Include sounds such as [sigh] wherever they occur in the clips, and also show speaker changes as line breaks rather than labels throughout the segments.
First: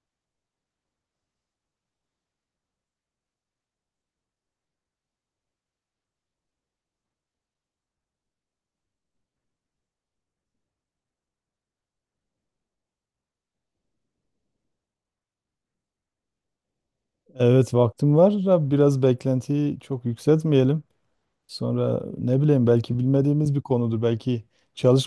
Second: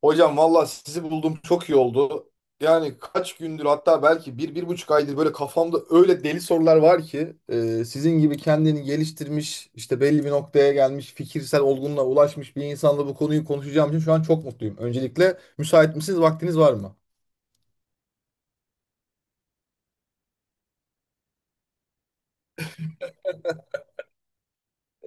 Hocam valla sizi buldum çok iyi oldu. Yani kaç gündür hatta belki bir, 1,5 aydır böyle kafamda öyle deli sorular var ki sizin gibi kendini geliştirmiş işte belli bir noktaya gelmiş fikirsel olgunluğa ulaşmış bir insanla bu konuyu konuşacağım için şu an çok mutluyum. Öncelikle müsait misiniz? Vaktiniz var mı?
Evet vaktim var. Biraz beklentiyi çok yükseltmeyelim. Sonra ne bileyim, belki bilmediğimiz bir konudur. Belki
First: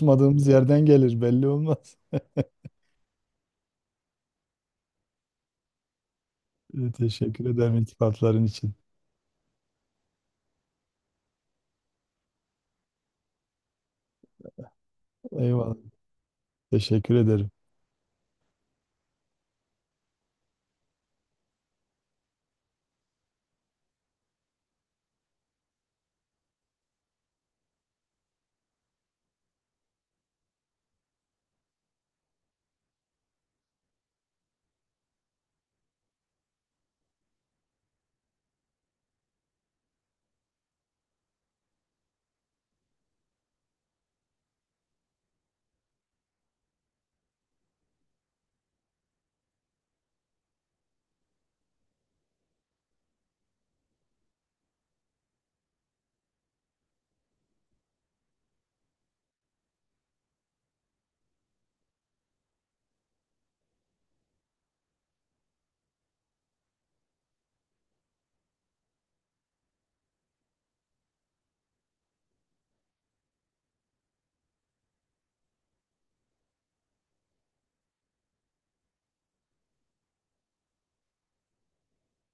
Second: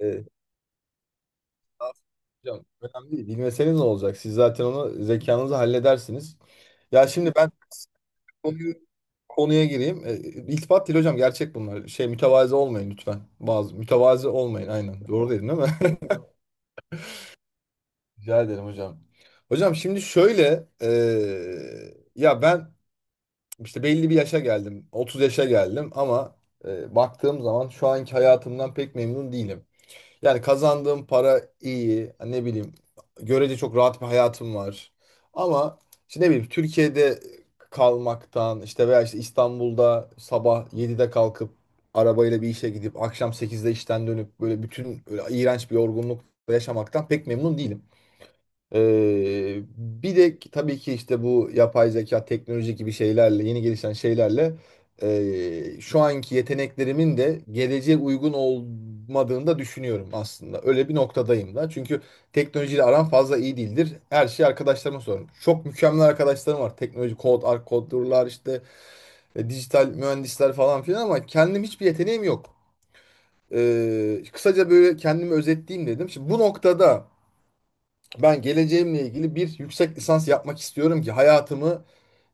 E,
yerden gelir, belli olmaz.
hocam önemli değil. Bilmeseniz ne olacak? Siz zaten onu zekanızla halledersiniz.
[laughs]
Ya şimdi
Teşekkür
ben
ederim iltifatların için.
konuya gireyim. İltifat değil hocam gerçek bunlar. Şey mütevazi olmayın lütfen. Bazı mütevazi olmayın aynen. Doğru dedim değil
Eyvallah.
mi?
Teşekkür ederim.
[laughs] Rica ederim hocam. Hocam şimdi şöyle ya ben işte belli bir yaşa geldim. 30 yaşa geldim ama baktığım zaman şu anki hayatımdan pek memnun değilim. Yani kazandığım para iyi. Ne bileyim. Görece çok rahat bir hayatım var. Ama işte ne bileyim Türkiye'de kalmaktan işte veya işte İstanbul'da sabah 7'de kalkıp arabayla bir işe gidip akşam sekizde işten dönüp böyle bütün böyle iğrenç bir yorgunluk yaşamaktan pek memnun değilim. Bir de tabii ki işte bu yapay zeka, teknoloji gibi şeylerle, yeni gelişen şeylerle şu anki yeteneklerimin de geleceğe uygun olmadığını da düşünüyorum aslında. Öyle bir noktadayım da. Çünkü teknolojiyle aram fazla iyi değildir. Her şeyi arkadaşlarıma sorarım. Çok mükemmel arkadaşlarım var. Teknoloji, kod, kodurlar işte dijital mühendisler falan filan ama kendim hiçbir yeteneğim yok. Kısaca böyle kendimi özetleyeyim dedim. Şimdi bu noktada ben geleceğimle ilgili bir yüksek lisans yapmak istiyorum ki hayatımı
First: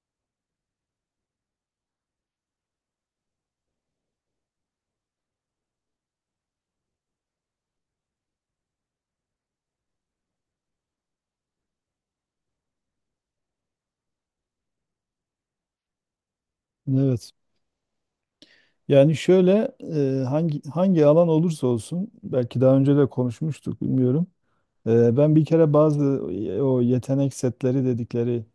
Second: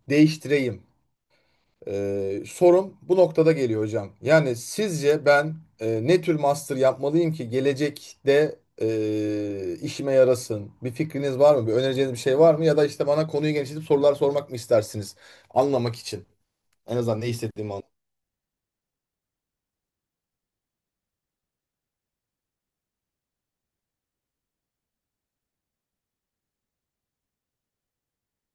değiştireyim. Sorum bu noktada geliyor hocam. Yani sizce ben ne tür master yapmalıyım ki gelecekte işime yarasın? Bir fikriniz var mı? Bir önereceğiniz bir şey var mı? Ya da işte bana konuyu genişletip sorular sormak mı istersiniz? Anlamak için. En azından ne
Evet.
istediğimi anlamak.
Yani şöyle, hangi alan olursa olsun, belki daha önce de konuşmuştuk, bilmiyorum. Ben bir kere bazı o yetenek setleri dedikleri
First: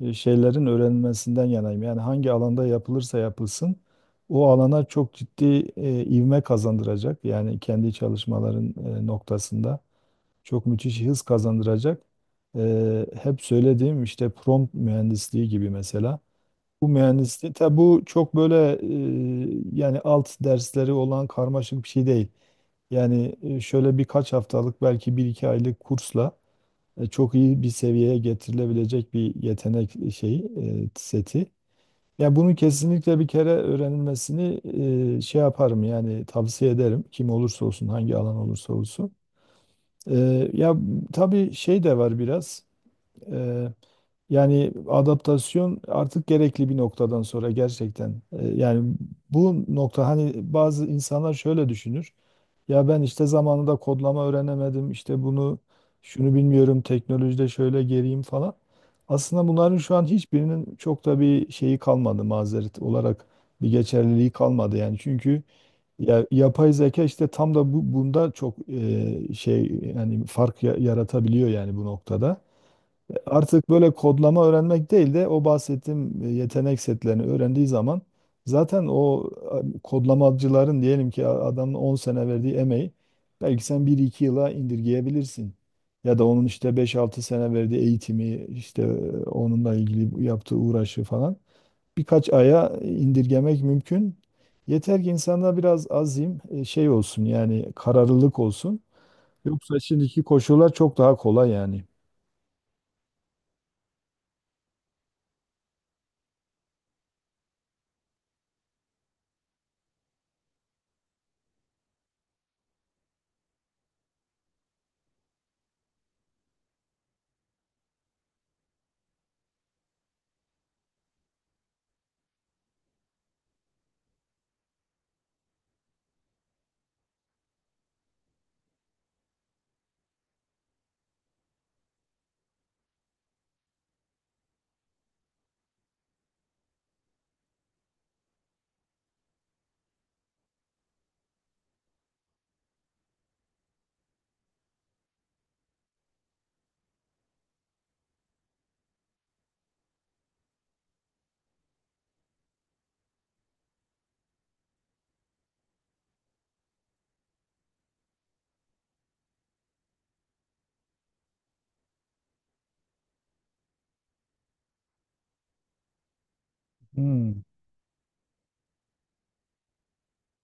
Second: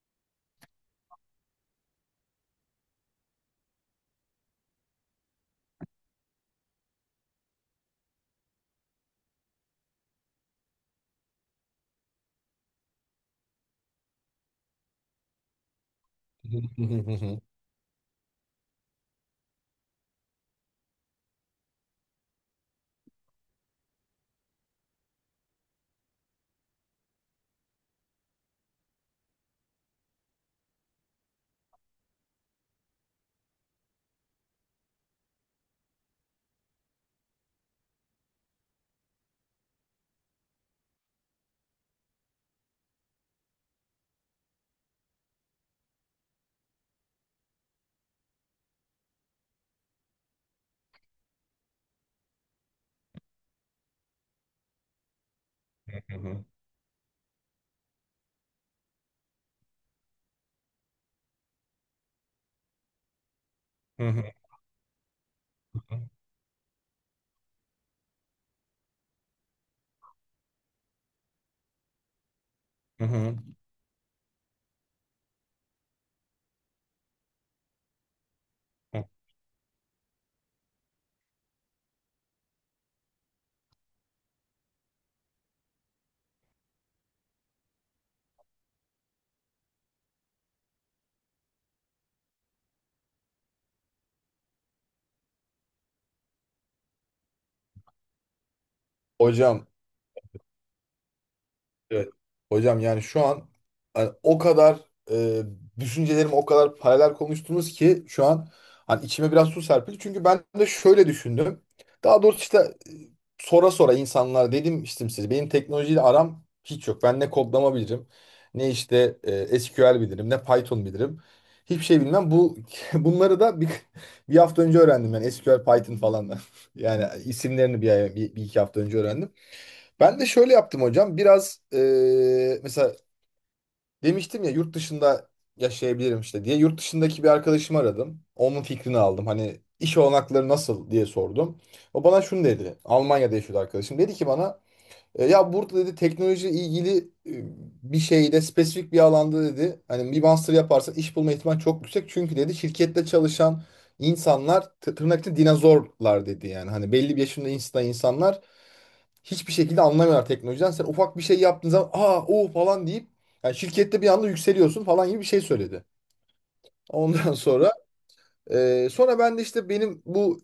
şeylerin öğrenilmesinden yanayım. Yani hangi alanda yapılırsa yapılsın, o alana çok ciddi ivme kazandıracak. Yani kendi çalışmaların noktasında çok müthiş hız kazandıracak. Hep söylediğim işte prompt mühendisliği gibi mesela. Bu mühendisliği, tabi bu çok böyle yani alt dersleri olan karmaşık bir şey değil. Yani şöyle birkaç haftalık, belki bir iki aylık kursla çok iyi bir seviyeye getirilebilecek bir yetenek şeyi, seti. Yani bunun kesinlikle bir kere öğrenilmesini şey yaparım, yani tavsiye ederim, kim olursa olsun, hangi alan olursa olsun. E, ya tabii şey de var biraz. E, Yani adaptasyon artık gerekli bir noktadan sonra, gerçekten. Yani bu nokta, hani bazı insanlar şöyle düşünür. Ya ben işte zamanında kodlama öğrenemedim. İşte bunu şunu bilmiyorum. Teknolojide şöyle geriyim falan. Aslında bunların şu an hiçbirinin çok da bir şeyi kalmadı, mazeret olarak bir geçerliliği kalmadı yani. Çünkü ya, yapay zeka işte tam da bu bunda çok şey, yani yaratabiliyor yani bu noktada. Artık böyle kodlama öğrenmek değil de, o bahsettiğim yetenek setlerini öğrendiği zaman zaten o kodlamacıların, diyelim ki adamın 10 sene verdiği emeği belki sen bir iki yıla indirgeyebilirsin. Ya da onun işte 5-6 sene verdiği eğitimi, işte onunla ilgili yaptığı uğraşı falan, birkaç aya indirgemek mümkün. Yeter ki insanda biraz azim şey olsun, yani kararlılık olsun.
[laughs] Hocam.
Yoksa şimdiki koşullar çok daha kolay yani.
Evet. Hocam yani şu an hani o kadar e, düşüncelerim o kadar paralel konuştunuz ki şu an hani içime biraz su serpildi. Çünkü ben de şöyle düşündüm. Daha doğrusu işte sora sora insanlar dedim işte size benim teknolojiyle aram hiç yok. Ben ne kodlama bilirim, ne işte SQL bilirim, ne Python bilirim. Hiçbir şey bilmem. Bu [laughs] bunları da bir hafta önce öğrendim yani SQL, Python falan. Da [laughs] Yani isimlerini bir iki hafta önce öğrendim. Ben de şöyle yaptım hocam. Biraz mesela demiştim ya yurt dışında yaşayabilirim işte diye. Yurt dışındaki bir arkadaşımı aradım. Onun fikrini aldım. Hani iş olanakları nasıl diye sordum. O bana şunu dedi. Almanya'da yaşıyordu arkadaşım. Dedi ki bana ya burada dedi teknoloji ilgili e, bir şeyde spesifik bir alanda dedi hani bir master yaparsan iş bulma ihtimali çok yüksek. Çünkü dedi şirkette çalışan insanlar tırnak içinde dinozorlar dedi yani. Hani belli bir yaşında insanlar hiçbir şekilde anlamıyorlar teknolojiden. Sen ufak bir şey yaptığın zaman aa o falan deyip yani şirkette bir anda yükseliyorsun falan gibi bir şey söyledi. Ondan [laughs]
Hmm,
sonra ben de işte benim bu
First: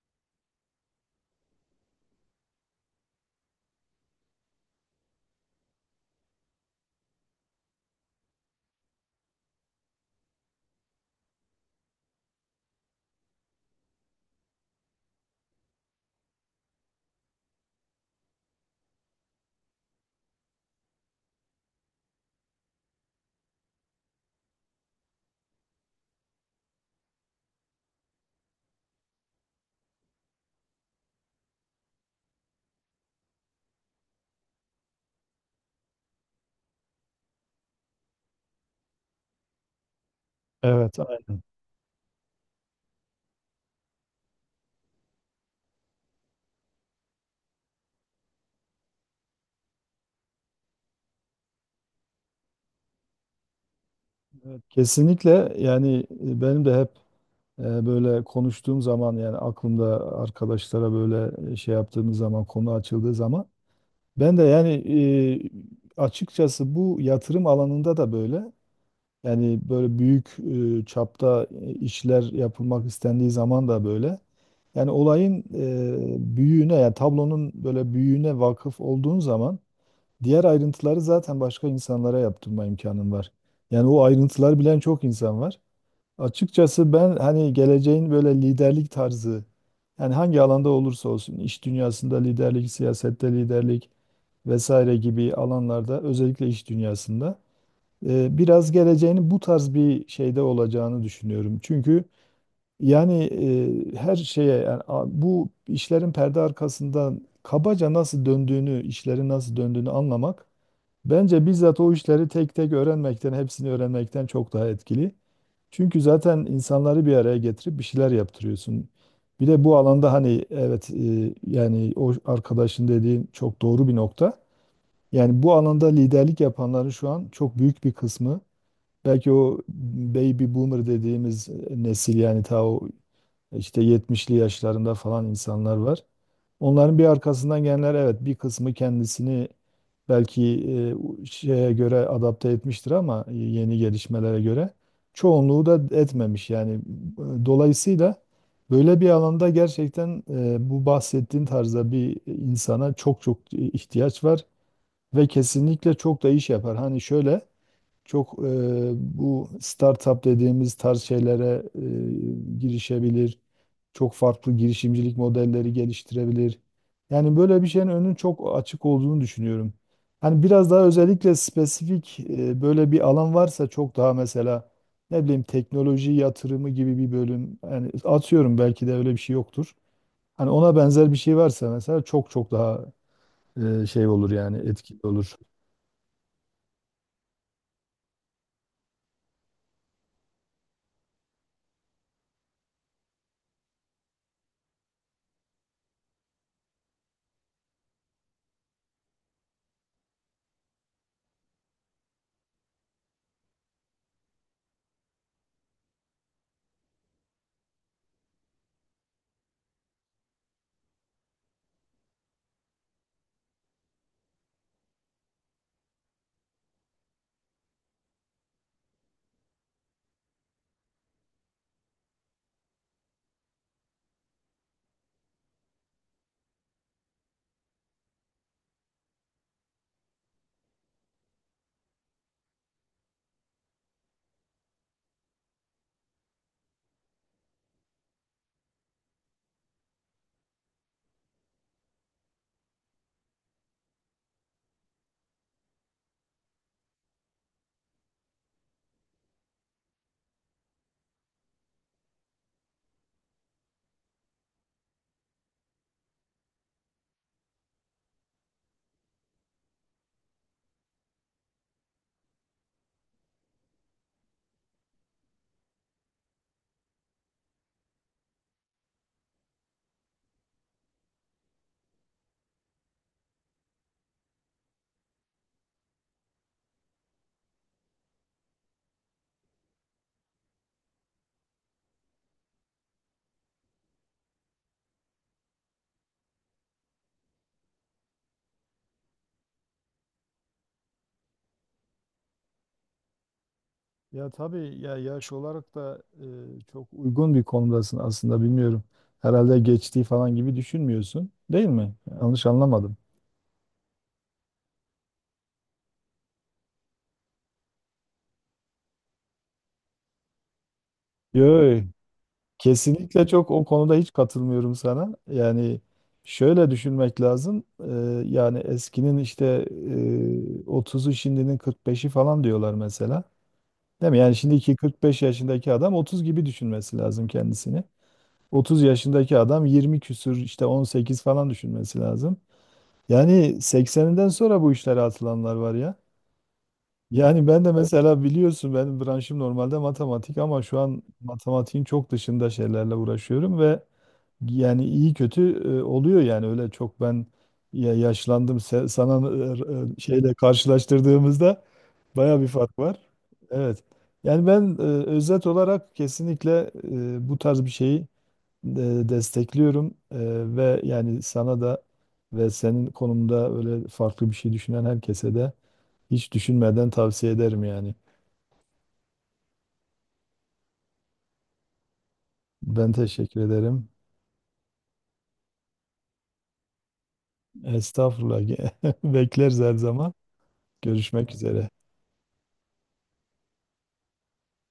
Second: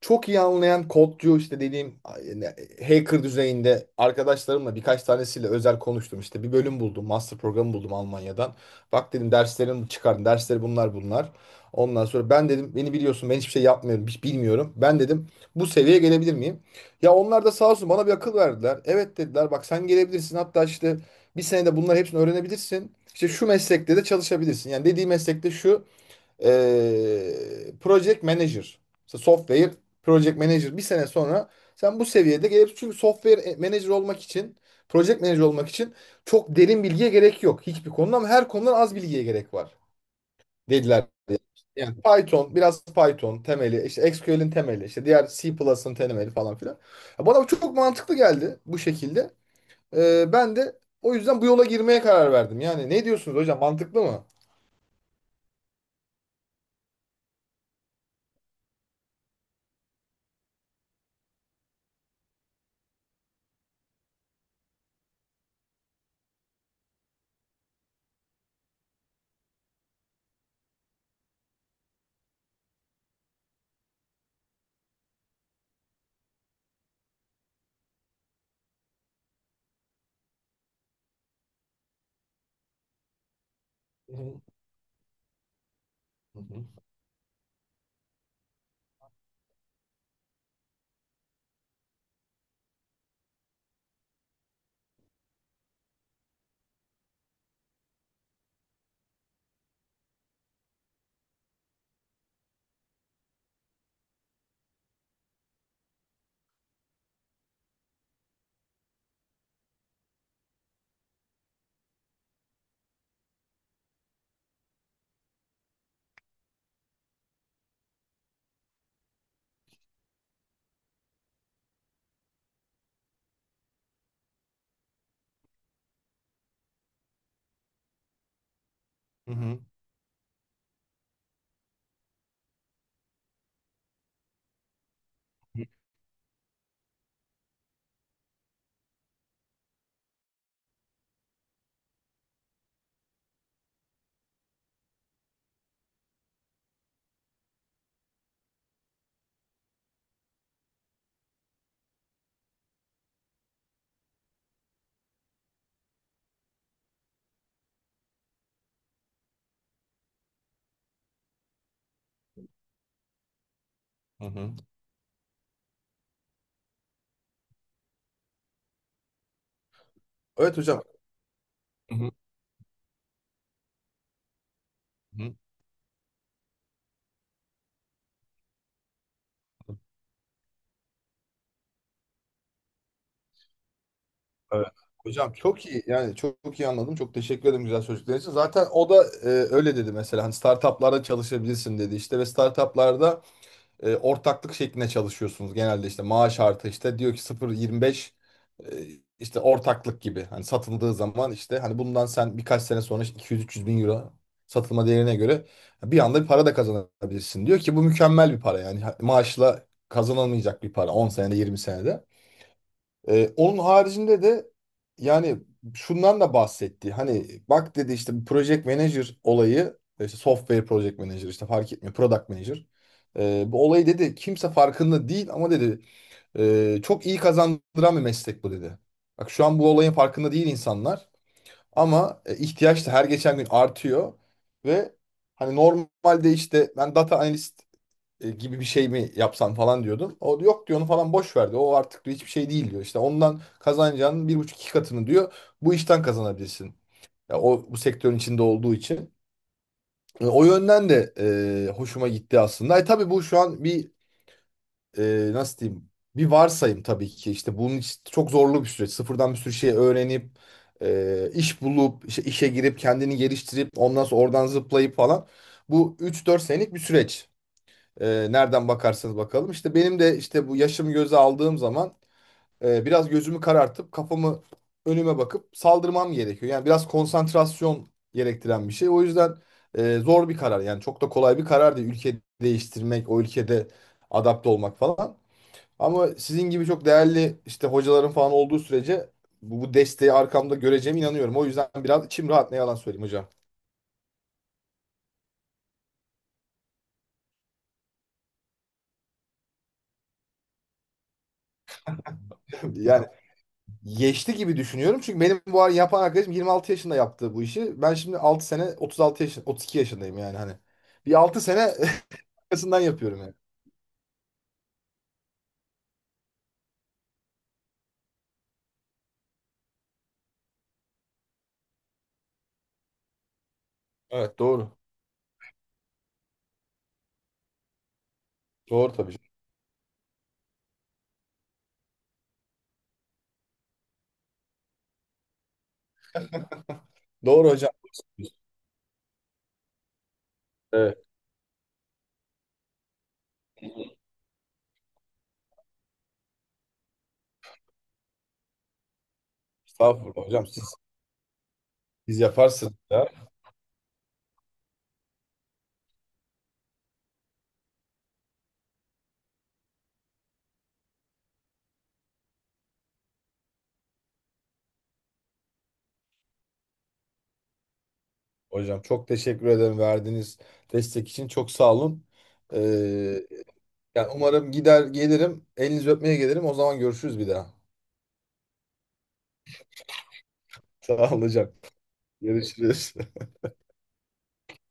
çok iyi anlayan kodcu işte dediğim yani hacker düzeyinde arkadaşlarımla birkaç tanesiyle özel konuştum. İşte bir bölüm buldum. Master programı buldum Almanya'dan. Bak dedim derslerimi çıkardım. Dersleri bunlar bunlar. Ondan sonra ben dedim beni biliyorsun ben hiçbir şey yapmıyorum. Hiç bilmiyorum. Ben dedim bu seviyeye gelebilir miyim? Ya onlar da sağ olsun bana bir akıl verdiler. Evet dediler bak sen gelebilirsin. Hatta işte bir senede bunların hepsini öğrenebilirsin. İşte şu meslekte de çalışabilirsin. Yani dediği meslekte şu project manager. İşte software project manager bir sene sonra sen bu seviyede gelip çünkü software manager olmak için project manager olmak için çok derin bilgiye gerek yok hiçbir konuda ama her konudan az bilgiye gerek var
evet,
dediler.
aynen.
Yani Python, biraz Python temeli, işte SQL'in temeli, işte diğer C++'ın temeli falan filan. Ya bana bu çok mantıklı geldi bu şekilde. Ben de o yüzden bu yola girmeye karar verdim. Yani ne diyorsunuz hocam? Mantıklı mı?
Evet, kesinlikle. Yani benim de hep böyle konuştuğum zaman, yani aklımda arkadaşlara böyle şey yaptığımız zaman, konu açıldığı zaman ben de yani açıkçası bu yatırım alanında da böyle, yani böyle büyük çapta işler yapılmak istendiği zaman da böyle, yani olayın büyüğüne, yani tablonun böyle büyüğüne vakıf olduğun zaman diğer ayrıntıları zaten başka insanlara yaptırma imkanın var. Yani o ayrıntılar bilen çok insan var.
Hı hı.
Açıkçası ben, hani geleceğin böyle liderlik tarzı, yani hangi alanda olursa olsun, iş dünyasında liderlik, siyasette liderlik vesaire gibi alanlarda, özellikle iş dünyasında, biraz geleceğinin bu tarz bir şeyde olacağını düşünüyorum. Çünkü yani her şeye yani, bu işlerin perde arkasından kabaca nasıl döndüğünü, işlerin nasıl döndüğünü anlamak bence bizzat o işleri tek tek öğrenmekten, hepsini öğrenmekten çok daha etkili. Çünkü zaten insanları bir araya getirip bir şeyler yaptırıyorsun. Bir de bu alanda hani evet, yani o arkadaşın dediğin çok doğru bir nokta. Yani bu alanda liderlik yapanların şu an çok büyük bir kısmı, belki
Hı
o
hı.
baby boomer dediğimiz nesil, yani ta o işte 70'li yaşlarında falan insanlar var. Onların bir arkasından gelenler, evet, bir kısmı kendisini belki e, şeye göre adapte etmiştir ama yeni gelişmelere göre çoğunluğu da etmemiş. Yani dolayısıyla böyle bir alanda gerçekten bu bahsettiğin tarzda bir insana çok çok ihtiyaç var ve kesinlikle çok da iş yapar. Hani şöyle çok bu startup dediğimiz tarz şeylere girişebilir. Çok
Hı
farklı
hı.
girişimcilik modelleri geliştirebilir. Yani böyle bir şeyin önünün çok açık olduğunu düşünüyorum. Hani
Evet
biraz
hocam.
daha özellikle
Hı hı,
spesifik böyle bir alan varsa çok daha, mesela ne
hı.
bileyim teknoloji yatırımı gibi bir bölüm, yani atıyorum, belki de öyle bir şey yoktur. Hani ona benzer bir şey varsa mesela çok çok daha şey olur, yani
Evet.
etkili
Hocam
olur.
çok iyi yani çok, çok iyi anladım. Çok teşekkür ederim güzel sözcükler için. Zaten o da öyle dedi mesela hani startuplarda çalışabilirsin dedi işte ve startuplarda ortaklık şeklinde çalışıyorsunuz genelde işte maaş artı işte diyor ki 0,25 e, işte ortaklık gibi hani satıldığı zaman işte hani bundan sen birkaç sene sonra işte 200-300 bin euro satılma değerine göre bir anda bir para da kazanabilirsin. Diyor ki bu mükemmel bir para yani maaşla kazanılmayacak bir para 10 senede 20 senede. Onun haricinde de yani şundan da bahsetti. Hani bak dedi işte bu project manager olayı işte software project manager işte fark etmiyor product manager. Bu olayı dedi kimse farkında değil ama dedi çok iyi kazandıran bir meslek bu dedi. Bak şu an bu olayın farkında değil insanlar ama ihtiyaç da her geçen gün artıyor ve hani normalde işte ben data analist gibi bir şey mi yapsan falan diyordum. O da yok diyor onu falan boş verdi. O artık diyor, hiçbir şey değil diyor. İşte ondan kazanacağının 1,5-2 katını diyor. Bu işten kazanabilirsin. Ya o bu sektörün içinde olduğu için. O yönden de hoşuma gitti aslında. Tabii bu şu an bir nasıl diyeyim bir varsayım tabii ki. İşte bunun için çok zorlu bir süreç. Sıfırdan bir sürü şey öğrenip iş bulup işte işe girip kendini geliştirip ondan sonra oradan zıplayıp falan. Bu 3-4 senelik bir süreç. Nereden bakarsanız bakalım. İşte benim de işte bu yaşımı göze aldığım zaman biraz gözümü karartıp kafamı önüme bakıp saldırmam gerekiyor. Yani biraz konsantrasyon gerektiren bir şey. O yüzden zor bir karar. Yani çok da kolay bir karar değil. Ülke değiştirmek, o ülkede adapte olmak falan. Ama sizin gibi çok değerli işte hocaların falan olduğu sürece bu desteği arkamda göreceğime inanıyorum. O yüzden biraz içim rahat ne yalan söyleyeyim hocam.
Ya tabii, ya yaş olarak da çok uygun bir konumdasın aslında, bilmiyorum. Herhalde geçtiği falan gibi düşünmüyorsun, değil mi? Yanlış
[laughs]
anlamadım.
Yani geçti gibi düşünüyorum. Çünkü benim bu ara yapan arkadaşım 26 yaşında yaptı bu işi. Ben şimdi 6 sene 36 yaşın 32 yaşındayım yani hani. Bir altı
Yo,
sene [laughs] arkasından yapıyorum
kesinlikle,
yani.
çok o konuda hiç katılmıyorum sana. Yani şöyle düşünmek lazım. Yani eskinin işte 30'u, şimdinin 45'i falan diyorlar mesela. Değil mi? Yani
Evet doğru.
şimdiki 45 yaşındaki adam 30 gibi düşünmesi lazım kendisini. 30
Doğru tabii.
yaşındaki adam 20 küsür işte 18 falan düşünmesi lazım. Yani 80'inden sonra bu işlere atılanlar var ya. Yani
Doğru
ben
hocam.
de mesela, biliyorsun, benim branşım normalde matematik ama şu
Evet.
an matematiğin çok dışında şeylerle uğraşıyorum ve yani iyi kötü oluyor. Yani öyle çok, ben ya yaşlandım sana
Estağfurullah
şeyle
hocam siz,
karşılaştırdığımızda
siz
baya bir
yaparsınız
fark var.
ya.
Evet. Yani ben özet olarak kesinlikle bu tarz bir şeyi destekliyorum. Ve yani sana da, ve senin konumda öyle farklı bir şey düşünen herkese de hiç düşünmeden tavsiye ederim yani.
Hocam çok teşekkür ederim verdiğiniz destek için. Çok sağ olun. Ee,
Ben teşekkür ederim.
yani umarım gider gelirim. Elinizi öpmeye gelirim. O zaman görüşürüz bir daha.
Estağfurullah. [laughs] Bekleriz her zaman.
[laughs] Sağ olun
Görüşmek
hocam.
üzere.
Görüşürüz.